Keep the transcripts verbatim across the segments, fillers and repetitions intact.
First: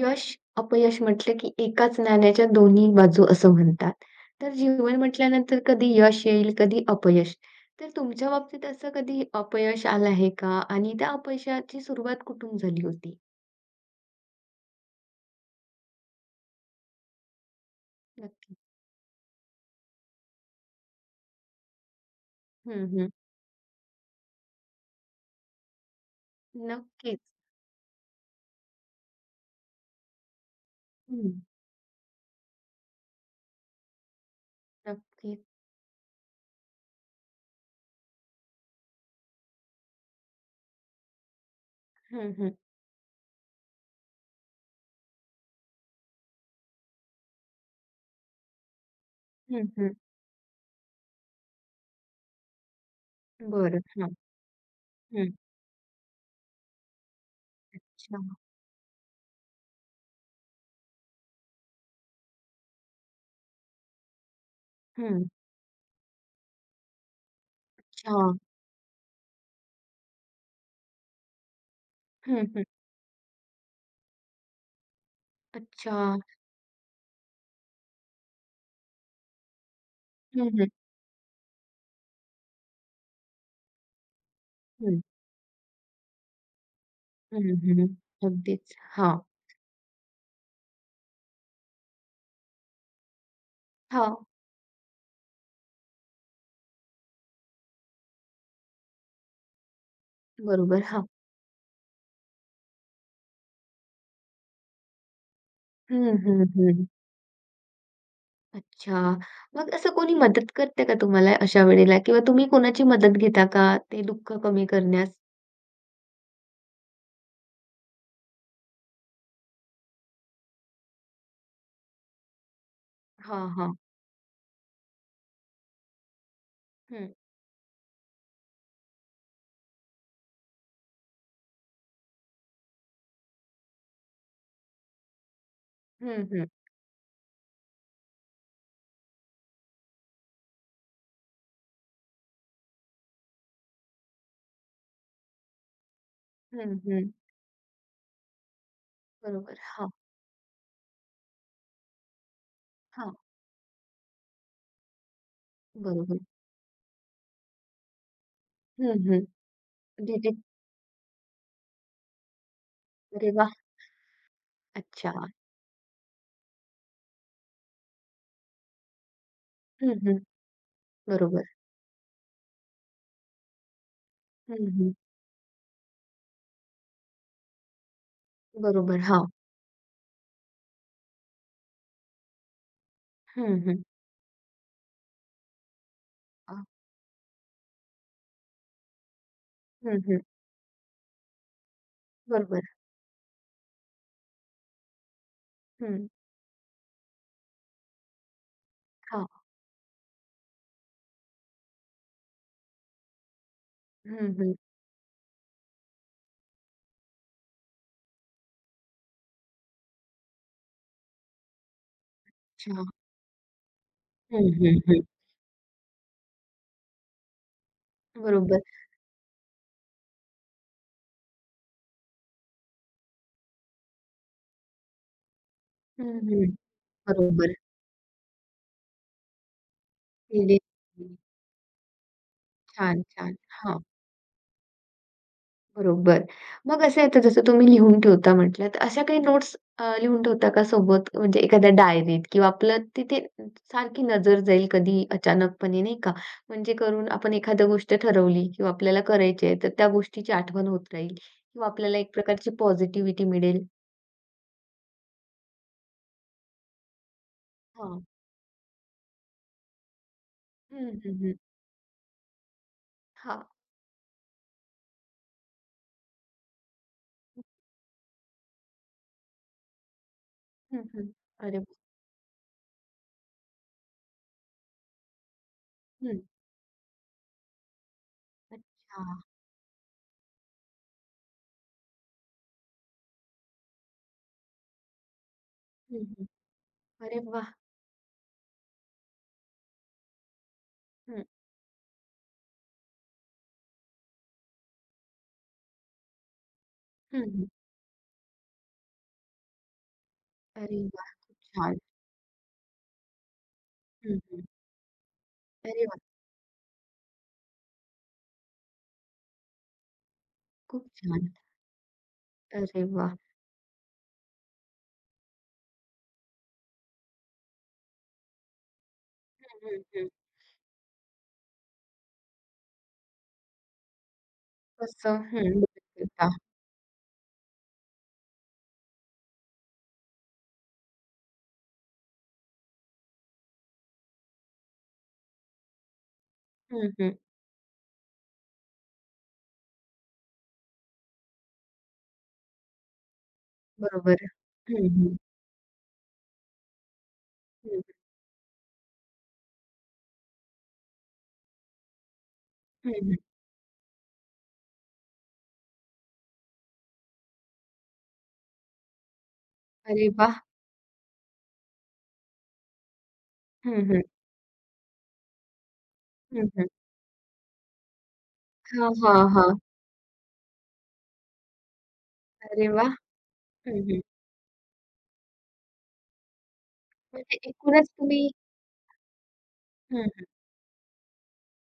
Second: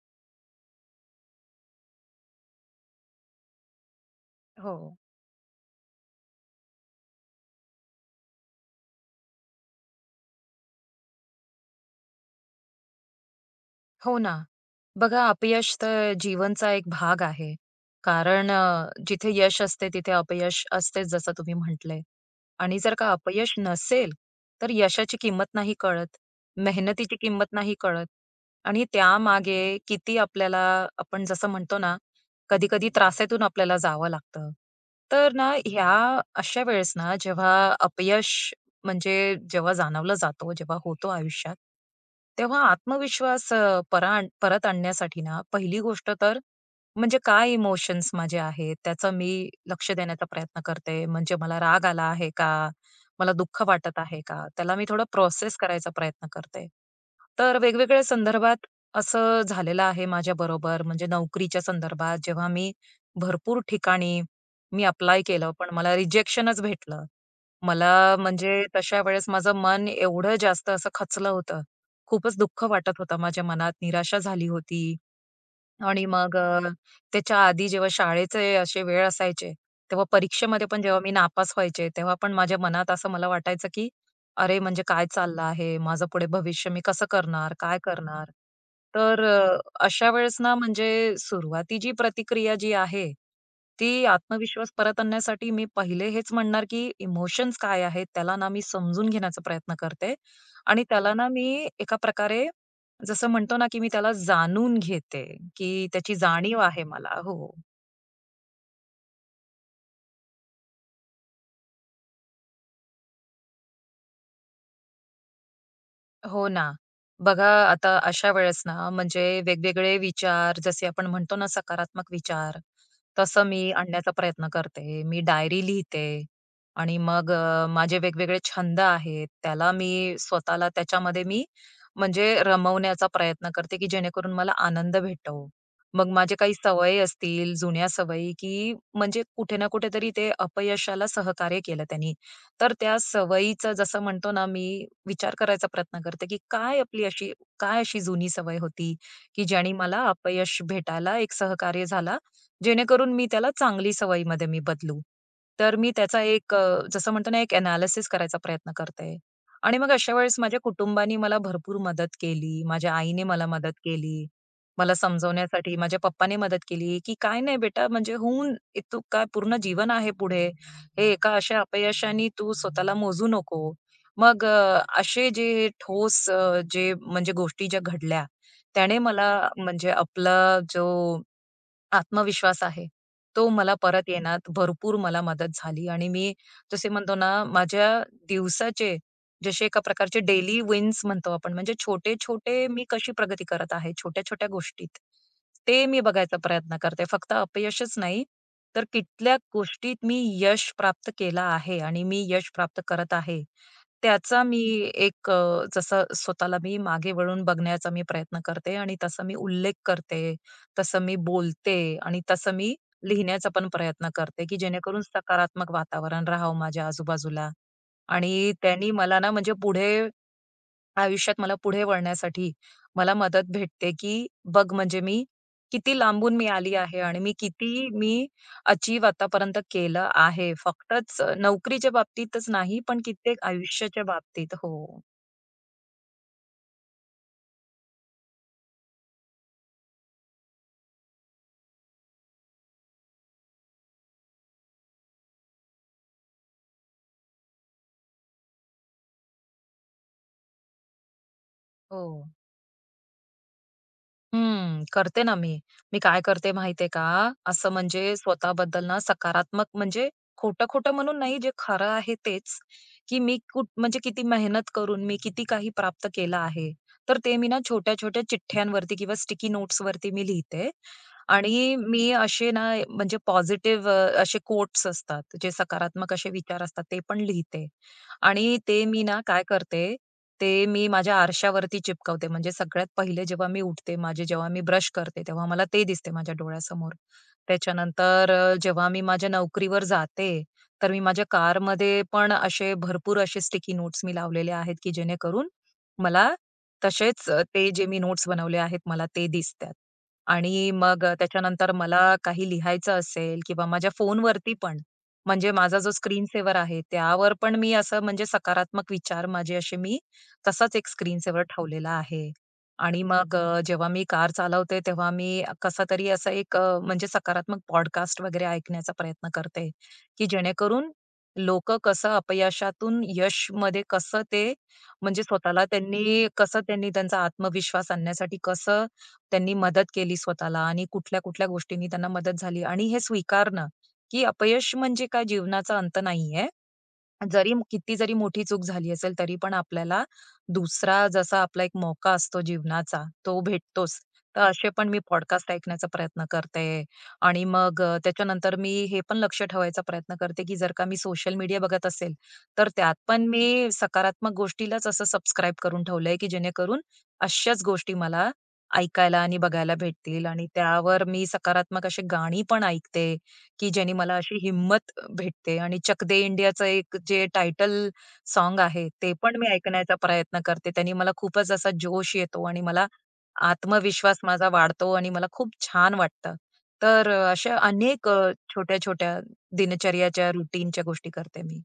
यश, अपयश म्हटलं की एकाच नाण्याच्या दोन्ही बाजू असं म्हणतात. तर हो. जीवन म्हटल्यानंतर कधी यश येईल, कधी अपयश. तर तुमच्या बाबतीत असं कधी अपयश आलं आहे का? आणि त्या अपयशाची सुरुवात कुठून झाली होती? हो ना. बघा अपयश तर जीवनचा एक भाग आहे. कारण नक्की. अ, जिथे यश असते तिथे अपयश असतेच जसं तुम्ही म्हटलंय. आणि हं, जर हं. का अपयश नसेल, तर यशाची किंमत नाही कळत. मेहनतीची नक्कीच. किंमत नाही कळत. आणि त्यामागे किती आपल्याला आपण हं. जसं म्हणतो ना, कधी-कधी त्रासातून आपल्याला जावं लागतं. तर नक्कीच. ना ह्या अशा वेळेस ना जेव्हा अपयश म्हणजे जेव्हा जाणवला जातो, जेव्हा होतो आयुष्यात, हं, हं. तेव्हा आत्मविश्वास अ, परा परत आणण्यासाठी ना, पहिली गोष्ट तर म्हणजे काय इमोशन्स माझे आहेत, त्याचा मी हं, लक्ष हं. देण्याचा प्रयत्न करते. म्हणजे मला राग आला आहे का? मला दुःख बरं. वाटत हां. आहे का? त्याला मी थोडं हं. प्रोसेस करायचा प्रयत्न करते. तर वेगवेगळ्या अच्छा. संदर्भात असं झालेलं आहे माझ्याबरोबर. म्हणजे नोकरीच्या संदर्भात जेव्हा मी भरपूर ठिकाणी मी अप्लाय हं. केलं, पण मला रिजेक्शनच भेटलं. मला अच्छा. म्हणजे तशा वेळेस माझं मन एवढं जास्त असं खचलं होतं. खूपच हं, दुःख हं. वाटत होतं माझ्या मनात, निराशा झाली होती अच्छा. आणि मग अ, त्याच्या आधी जेव्हा शाळेचे असे वेळ असायचे, तेव्हा हं, परीक्षेमध्ये हं. पण जेव्हा मी नापास व्हायचे, तेव्हा पण माझ्या मनात असं मला वाटायचं, की अरे, म्हणजे हं. काय चाललं आहे? माझं पुढे भविष्य मी कसं हं, करणार? काय हं. करणार? अगदीच. हां. तर अ, अशा वेळेस ना, म्हणजे सुरुवातीची प्रतिक्रिया जी आहे, ती हां. आत्मविश्वास परत आणण्यासाठी मी पहिले हेच म्हणणार, की इमोशन्स काय आहेत? त्याला ना, मी समजून घेण्याचा प्रयत्न करते बरोबर. आणि हां. त्याला ना, मी एका प्रकारे जसं म्हणतो ना, की मी त्याला जाणून घेते, की त्याची हं, हं, जाणीव आहे हं. मला. हो. अच्छा. मग असं कोणी मदत करते का तुम्हाला अशा वेळेला किंवा तुम्ही कोणाची मदत घेता का ते दुःख कमी करण्यास? हो ना. बघा आता अशा वेळेस ना, म्हणजे वेगवेगळे विचार जसे आपण म्हणतो ना सकारात्मक विचार, हां, तसं मी हां. आणण्याचा प्रयत्न करते. मी डायरी लिहिते आणि हं. मग अ, माझे वेगवेगळे छंद आहेत, त्याला मी स्वतःला त्याच्यामध्ये मी म्हणजे रमवण्याचा प्रयत्न करते, की जेणेकरून मला आनंद भेटो. मग हं, माझे हं. काही सवयी असतील, जुन्या सवयी, की म्हणजे कुठे ना कुठेतरी ते अपयशाला सहकार्य केलं त्यांनी. तर त्या सवयीचा जसं म्हणतो ना मी विचार करायचा प्रयत्न करते, की हं, काय आपली हं. अशी काय अशी जुनी सवय होती, की बरोबर. ज्याने हा मला अपयश भेटायला एक सहकार्य झाला, जेणेकरून हां. मी त्याला चांगली सवयीमध्ये मी बदलू. तर मी बरोबर. त्याचा एक अ, जसं म्हणतो ना एक एनालिसिस करायचा प्रयत्न हं, करते. हं. आणि मग अशा दिदी वेळेस माझ्या कुटुंबाने मला भरपूर मदत केली. माझ्या आईने अरे मला वाह! मदत केली. मला अच्छा. समजवण्यासाठी माझ्या पप्पाने मदत केली, की "काय नाही बेटा, म्हणजे होऊन इ- तू काय पूर्ण जीवन हं, आहे हं. पुढे. हे एका बरोबर. अशा अपयशाने तू स्वतःला मोजू नको. मग हं, अ, हं. असे जे ठोस अ, जे म्हणजे गोष्टी ज्या घडल्या, त्याने बरोबर. हां. मला म्हणजे आपला जो आत्मविश्वास आहे. तो हं, मला हं. परत येण्यात भरपूर मला मदत झाली आणि मी अ, जसे म्हणतो ना, माझ्या दिवसाचे जसे एका हं, प्रकारचे हं. डेली विन्स म्हणतो आपण, म्हणजे बरोबर. छोटे-छोटे मी कशी प्रगती करत आहे छोट्या-छोट्या गोष्टीत. ते मी हं. बघायचा प्रयत्न करते. फक्त अपयशच नाही, तर हां. कित्येक गोष्टीत मी यश प्राप्त केलं आहे आणि मी यश प्राप्त करत आहे. हं, त्याचा हं. मी एक अ, जसं स्वतःला मी मागे वळून बघण्याचा मी प्रयत्न करते आणि तसा मी उल्लेख करते, तसं मी बोलते आणि तसं मी अच्छा. लिहिण्याचा पण प्रयत्न करते, हं, की हं, जेणेकरून हं. सकारात्मक वातावरण राहावं माझ्या आजूबाजूला आणि बरोबर. त्यांनी मला ना म्हणजे पुढे आयुष्यात मला पुढे वळण्यासाठी मला मदत भेटते, की बघ म्हणजे मी किती हं, लांबून मी हं. आली आहे आणि मी बरोबर. किती मी अचीव्ह आतापर्यंत केलं आहे. केली. फक्तच नोकरीच्या बाबतीतच नाही, पण छान, छान. कित्येक हां. आयुष्याच्या बाबतीत. हो. बरोबर. मग असं येतं जसं तुम्ही लिहून ठेवता म्हटलं, तर अशा काही नोट्स अ, लिहून ठेवता का सोबत? म्हणजे एखाद्या डायरीत किंवा आपलं तिथे सारखी नजर जाईल कधी अचानकपणे नाही का? म्हणजे करून आपण एखादी गोष्ट ठरवली किंवा आपल्याला करायची आहे, तर त्या गोष्टीची आठवण होत राहील किंवा आपल्याला हो. एक प्रकारची पॉझिटिव्हिटी मिळेल. हं, करते ना मी. मी काय करते माहितीये का? असं हां. म्हणजे स्वतःबद्दल ना सकारात्मक म्हणजे हं, खोटं-खोटं म्हणून हं, हं. नाही, जे खरं आहे तेच, की मी हां. कुठ म्हणजे किती मेहनत करून मी किती काही प्राप्त केलं आहे. तर ते मी ना छोट्या-छोट्या चिठ्ठ्यांवरती किंवा स्टिकी नोट्सवरती मी लिहिते हं, हं. अरे आणि वाह! मी असे ना म्हणजे पॉझिटिव्ह असे कोट्स असतात, जे सकारात्मक हं. असे विचार असतात, ते पण लिहिते आणि ते मी ना अच्छा. काय करते ते मी माझ्या आरशावरती चिपकवते. म्हणजे सगळ्यात पहिले जेव्हा मी उठते, माझे जेव्हा मी ब्रश करते, तेव्हा मला ते हं, दिसते हं. माझ्या डोळ्यासमोर. अरे वाह! त्याच्यानंतर अ, जेव्हा मी माझ्या नोकरीवर जाते, तर मी हं. माझ्या कारमध्ये पण असे भरपूर असे स्टिकी नोट्स मी लावलेले आहेत, की जेणेकरून मला हं, तसेच अ, हं. ते जे मी नोट्स बनवले आहेत, मला ते दिसतात. आणि अरे मग वाह! अ, खूप त्याच्यानंतर छान. मला काही लिहायचं असेल किंवा माझ्या हं, हं. फोनवरती पण, म्हणजे माझा अरे जो वाह! स्क्रीन सेव्हर आहे, त्यावर पण मी असं म्हणजे सकारात्मक विचार माझे असे मी तसाच खूप एक स्क्रीन छान. सेव्हर ठेवलेला आहे. अरे आणि वाह! मग बरोबर. अ, जेव्हा मी कार चालवते तेव्हा मी कसातरी असा एक अ, म्हणजे सकारात्मक पॉडकास्ट वगैरे ऐकण्याचा प्रयत्न करते, हं, हं. की जेणेकरून लोकं कसं अपयशातून यशमध्ये कसं ते तसं म्हणजे हं, स्वतःला त्यांनी बचतगटा. कसं त्यांनी त्यांचा आत्मविश्वास आणण्यासाठी कसं त्यांनी मदत केली स्वतःला आणि कुठल्या-कुठल्या गोष्टींनी त्यांना मदत झाली आणि हे स्वीकारणं, की अपयश म्हणजे काय जीवनाचा अंत नाहीये. हं, हं. जरी म- किती जरी मोठी चूक झाली असेल तरी पण आपल्याला दुसरा जसा आपला एक मौका असतो जीवनाचा तो भेटतोच. बरोबर. तर असे पण हं, मी हं. पॉडकास्ट ऐकण्याचा प्रयत्न करते आणि हं, मग हं, अ, त्याच्यानंतर मी हे पण लक्ष ठेवायचा प्रयत्न करते, की जर का मी सोशल मीडिया बघत असेल, तर हं. त्यात हं. पण मी सकारात्मक गोष्टीलाच असं सबस्क्राईब करून ठेवलंय, की जेणेकरून अशाच गोष्टी मला ऐकायला आणि बघायला अरे भेटतील वाह! आणि त्यावर मी सकारात्मक अशी गाणी पण ऐकते, की हं, ज्याने हं. मला अशी हिंमत भेटते आणि चक दे हं, इंडियाचं हं. एक जे टायटल सॉन्ग आहे, हां, ते हां, पण मी हां. ऐकण्याचा प्रयत्न करते. त्याने मला खूपच असा जोश येतो आणि अरे मला वाह! हं, हं. आत्मविश्वास माझा वाढतो आणि मला खूप छान वाटतं. तर अ, म्हणजे अशा एकूणच अनेक अ, तुम्ही छोट्या-छोट्या हं, हं. दिनचर्याच्या, रुटीनच्या गोष्टी करते मी.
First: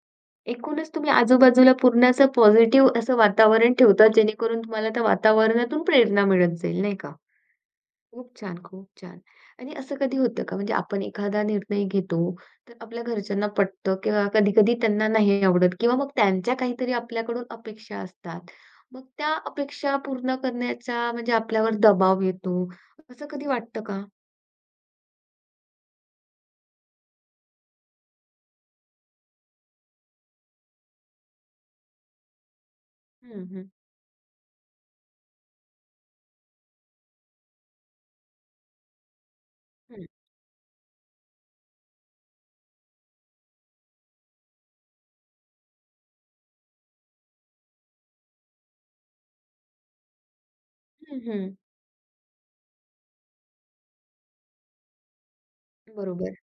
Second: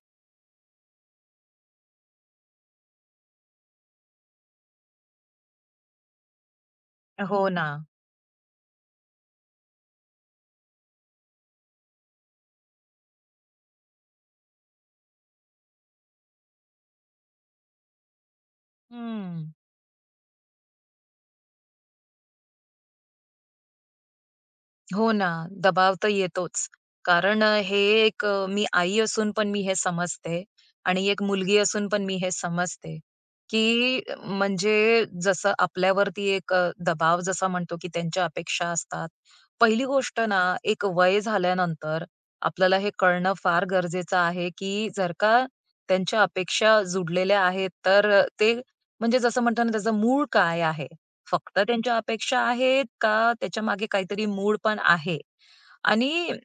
एकूणच तुम्ही आजूबाजूला पूर्ण असं पॉझिटिव्ह असं वातावरण ठेवता, जेणेकरून तुम्हाला त्या वातावरणातून प्रेरणा मिळत जाईल, नाही का? हो ना. खूप छान, खूप छान. आणि असं कधी होतं का म्हणजे आपण एखादा निर्णय घेतो, तर आपल्या घरच्यांना पटतं किंवा कधी-कधी त्यांना नाही आवडत किंवा मग त्यांच्या काहीतरी आपल्याकडून अपेक्षा असतात. मग त्या हं. अपेक्षा पूर्ण करण्याचा म्हणजे आपल्यावर दबाव येतो. असं कधी वाटतं का? हो ना, दबाव तर येतोच. कारण अ, हे एक अ, मी आई असून पण मी हे समजते आणि एक मुलगी असून पण मी हे समजते, हं, हं, की अ, म्हणजे जसं आपल्यावरती एक अ, दबाव जसा म्हणतो, की त्यांच्या अपेक्षा असतात. पहिली हं, गोष्ट ना, एक वय झाल्यानंतर आपल्याला हे कळणं फार गरजेचं आहे, की जर का त्यांच्या अपेक्षा जुडलेल्या आहेत, तर अ, ते म्हणजे जसं म्हणतो ना, त्याचं मूळ काय आहे? हं, हं. फक्त त्यांच्या अपेक्षा आहेत का त्याच्यामागे काहीतरी मूड पण आहे? आणि बरोबर.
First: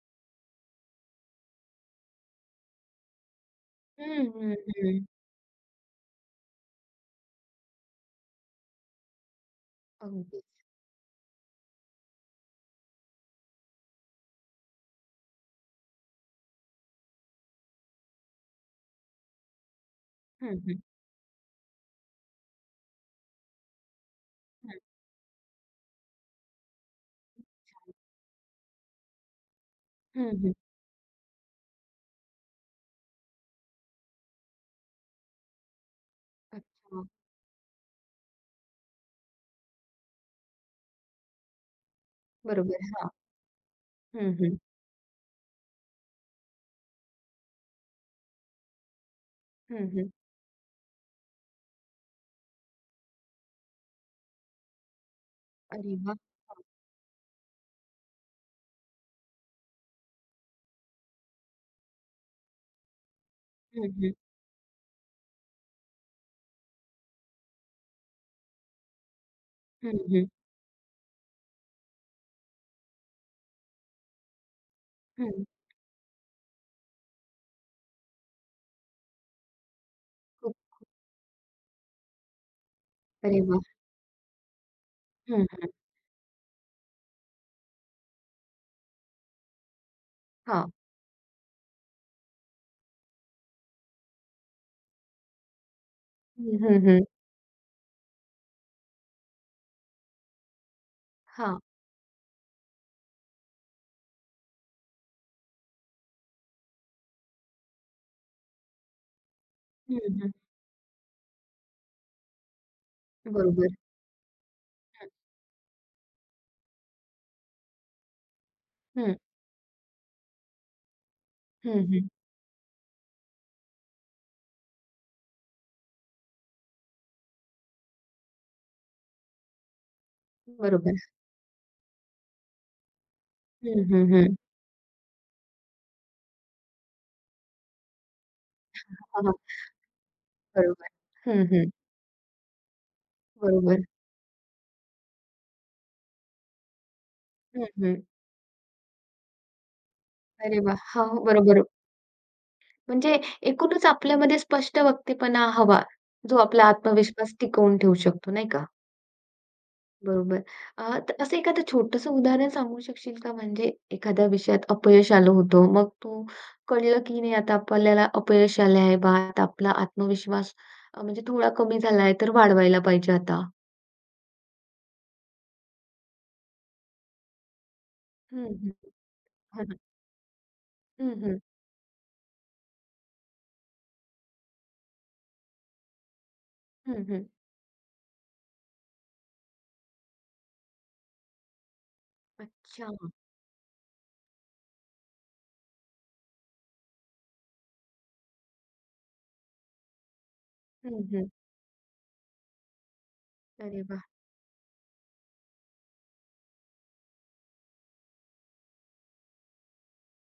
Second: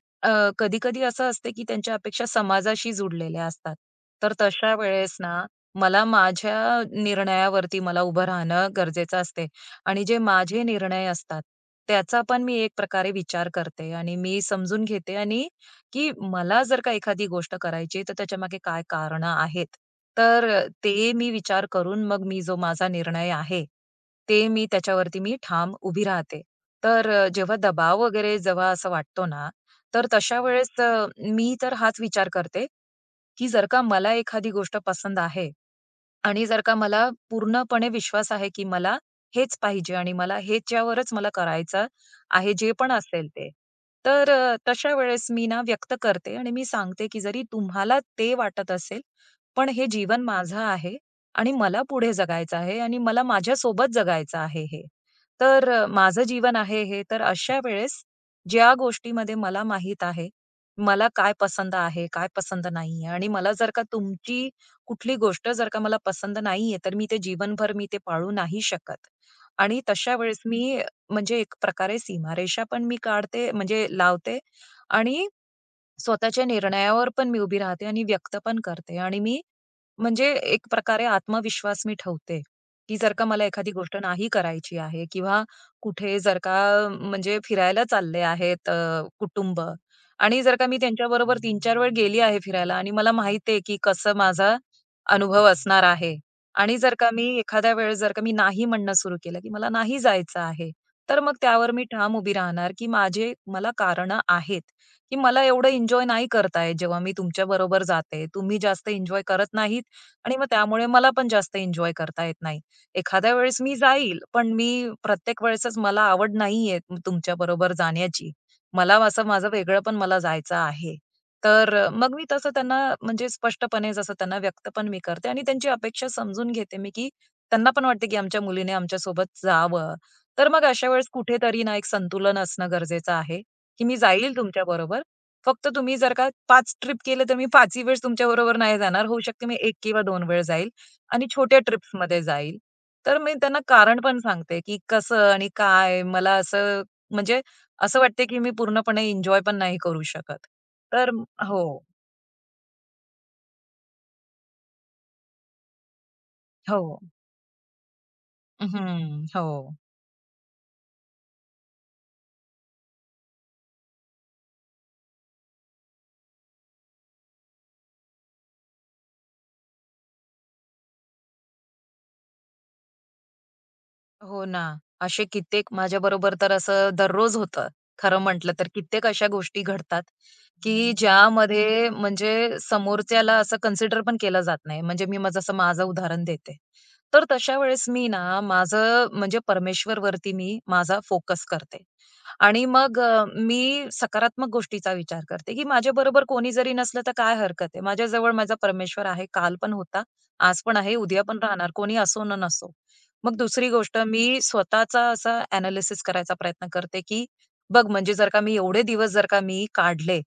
कधी-कधी असं असते की त्यांच्या अपेक्षा समाजाशी जुडलेल्या असतात. हं, तर हं, तशा हं. वेळेस ना, मला माझ्या निर्णयावरती मला उभं राहणं गरजेचं असते आणि जे माझे अगदीच. निर्णय असतात, त्याचा पण मी एक प्रकारे विचार करते आणि मी समजून घेते आणि की मला जर का एखादी गोष्ट करायची तर तर त्याच्यामागे काय कारणं आहेत. हं, तर हं, ते मी विचार करून मग मी जो माझा निर्णय आहे, ते मी हं, त्याच्यावरती मी ठाम उभी राहते. तर अ, जेव्हा दबाव वगैरे जेव्हा असं वाटतो ना, तर हं, तशा हं. वेळेस अ, मी तर हाच विचार करते, की जर का मला एखादी गोष्ट पसंत आहे, आणि जर का अच्छा. मला पूर्णपणे विश्वास आहे, की मला हेच पाहिजे आणि मला ह्याच्यावरच मला करायचं आहे, जे बरोबर. पण हां. असेल ते. तर हं, अ, हं, तशा वेळेस मी ना व्यक्त करते आणि मी सांगते, की जरी तुम्हाला ते वाटत असेल पण हे हं, हं. जीवन माझं आहे आणि मला पुढे जगायचं आहे आणि मला माझ्यासोबत जगायचं आहे हे. तर अ, अरे वाह! माझं जीवन हां. आहे हे, तर अशा वेळेस ज्या गोष्टीमध्ये मला माहीत आहे, मला काय पसंत आहे, काय पसंत नाहीये आणि मला जर का हं, हं, तुमची कुठली गोष्ट जर का मला पसंत नाहीये, तर मी ते जीवनभर मी ते पाळू नाही शकत. आणि हं, तशा हं, वेळेस मी म्हणजे एक प्रकारे सीमारेषा पण मी काढते म्हणजे लावते आणि हं. स्वतःच्या निर्णयावर पण मी उभी राहते आणि व्यक्त पण करते आणि मी म्हणजे खूप एक प्रकारे आत्मविश्वास मी ठेवते, की जर का अरे मला वाह! एखादी गोष्ट नाही करायची आहे किंवा हं. कुठे जर का म्हणजे फिरायला चालले आहेत अ, कुटुंब आणि जर का हां. मी त्यांच्याबरोबर तीन चार वेळ गेली आहे फिरायला आणि मला माहिती आहे, की कसं माझा अनुभव असणार आहे हं, आणि हं, जर हं. का मी एखाद्या वेळेस जर का मी नाही म्हणणं सुरू केलं, की मला नाही जायचं आहे, तर मग हां. त्यावर मी ठाम उभी राहणार, की माझे मला कारणं आहेत. की मला एवढं एन्जॉय नाही करता येत जेव्हा मी तुमच्याबरोबर जाते. तुम्ही जास्त एन्जॉय करत नाहीत हं, हं. आणि मग त्यामुळे मला पण जास्त एन्जॉय करता येत नाही. एखाद्या वेळेस बरोबर. मी जाईल, पण मी प्रत्येक वेळेसच मला आवड नाहीये तुमच्याबरोबर जाण्याची. मला हं, असं माझं वेगळं पण मला जायचं आहे. तर हं, अ, हं. मग मी तसं त्यांना म्हणजे स्पष्टपणे जसं त्यांना व्यक्त पण मी करते आणि त्यांची अपेक्षा समजून घेते मी, की त्यांना पण वाटते की आमच्या मुलीने आमच्यासोबत जावं. तर मग अशा बरोबर. वेळेस कुठेतरी ना एक संतुलन असणं गरजेचं आहे, की हं, मी हं, हं. जाईल तुमच्याबरोबर, फक्त तुम्ही जर का पाच ट्रिप केले, तर मी पाचही वेळेस तुमच्याबरोबर नाही जाणार. होऊ हां, हां. शकते मी एक किंवा दोन वेळेस जाईल बरोबर. आणि हं, छोट्या हं. ट्रिप्समध्ये जाईल. तर मी त्यांना बरोबर. कारण पण सांगते, की कसं आणि काय मला असं म्हणजे हं, असं हं. वाटते, की मी पूर्णपणे एन्जॉय पण नाही करू शकत. अरे वाह! हां, तर हो, हो. बरोबर. म्हणजे एकूणच आपल्यामध्ये स्पष्ट वक्तेपणा हवा, जो आपला हो. आत्मविश्वास टिकवून ठेवू शकतो, नाही का? हं. हो. बरोबर. अ, तर असं एखादं छोटंसं उदाहरण सांगू शकशील का? म्हणजे एखाद्या विषयात अपयश आलं होतं. मग तो कळलं की नाही आता आपल्याला अपयश आलं आहे बा, आता आपला आत्मविश्वास अ, म्हणजे थोडा कमी झाला आहे, तर वाढवायला पाहिजे आता. हो ना. असे कित्येक माझ्या बरोबर तर असं दररोज होतं. खरं हं, म्हटलं तर हं. कित्येक अशा गोष्टी हं, हं. घडतात, की हं, हं. ज्यामध्ये म्हणजे समोरच्याला असं कन्सिडर पण केलं जात नाही. म्हणजे मी माझं असं माझं उदाहरण देते. तर तशा वेळेस मी ना माझं म्हणजे परमेश्वर वरती मी माझा फोकस करते. आणि अच्छा. मग अ, मी सकारात्मक गोष्टीचा विचार करते, की माझ्याबरोबर कोणी जरी नसलं तर काय हरकत आहे. माझ्याजवळ माझा परमेश्वर आहे. काल पण होता, आज पण आहे, हं, उद्या हं. पण राहणार. कोणी असो न नसो. मग दुसरी अरे गोष्ट वाह! मी स्वतःचा असा एनालिसिस करायचा प्रयत्न करते, की बघ म्हणजे जर का मी एवढे दिवस जर का मी काढले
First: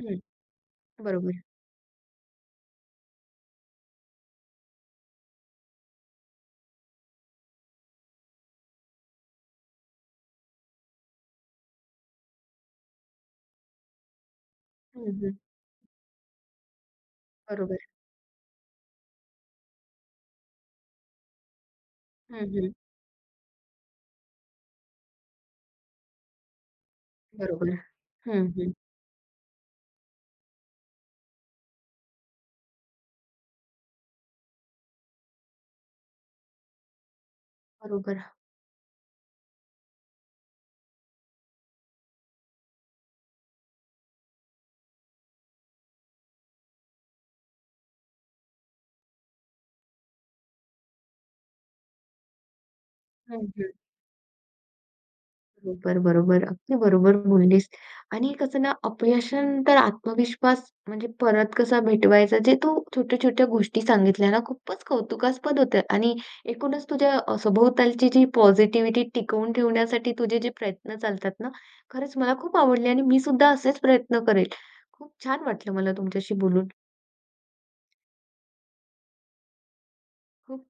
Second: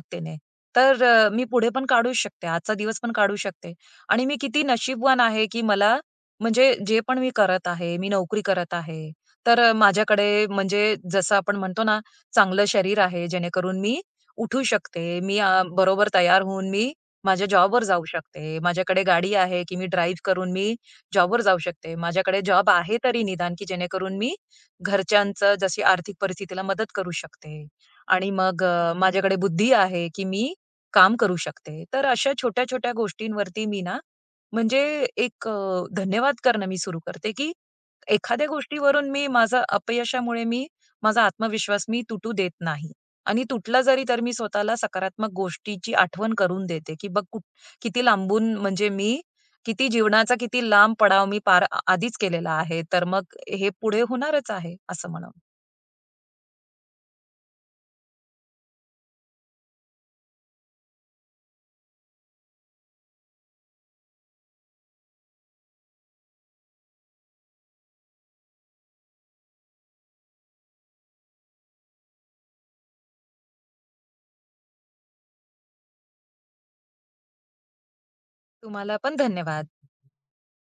हं. तर अ, बरोबर. मी पुढे पण काढूच शकते. आजचा दिवस पण काढू शकते. आणि मी किती नशीबवान आहे, की मला म्हणजे जे पण मी करत आहे, मी नोकरी करत आहे. तर अ, माझ्याकडे म्हणजे जसं आपण म्हणतो ना, चांगलं शरीर आहे, जेणेकरून मी उठू हं, शकते. हं. मी अ, बरोबर तयार होऊन मी माझ्या बरोबर. जॉबवर जाऊ शकते. माझ्याकडे गाडी आहे, की मी ड्राईव्ह करून मी जॉबवर जाऊ शकते. हं, माझ्याकडे जॉब हं. आहे तरी निदान, की जेणेकरून मी घरच्यांचं जशी आर्थिक परिस्थितीला मदत करू शकते. बरोबर. आणि हं, मग हं. अ, माझ्याकडे बुद्धी आहे, की मी काम करू शकते. तर अशा छोट्या-छोट्या गोष्टींवरती मी ना, म्हणजे एक अ, धन्यवाद करणं मी सुरू करते, की बरोबर. एखाद्या गोष्टीवरून मी माझं अपयशामुळे मी माझा आत्मविश्वास मी तुटू देत नाही. आणि तुटला जरी तर मी स्वतःला सकारात्मक गोष्टीची आठवण करून देते, की बघ कुठ किती लांबून म्हणजे मी किती जीवनाचा किती लांब पडाव मी पार आ- आधीच केलेला आहे. तर मग हं, हे पुढे होणारच आहे असं म्हणून. बरोबर, बरोबर. अगदी बरोबर बोललीस. आणि कसं ना, अपयशानंतर आत्मविश्वास म्हणजे परत कसा भेटवायचा, जे तू छोट्या-छोट्या गोष्टी सांगितल्या ना, खूपच कौतुकास्पद होत्या आणि एकूणच तुझ्या अ, सभोवतालची जी पॉझिटिव्हिटी टिकवून ठेवण्यासाठी तुझे जे प्रयत्न चालतात ना, खरंच मला खूप आवडले आणि मी सुद्धा असेच प्रयत्न करेल. खूप छान वाटलं मला तुमच्याशी बोलून. तुम्हाला पण धन्यवाद. खूप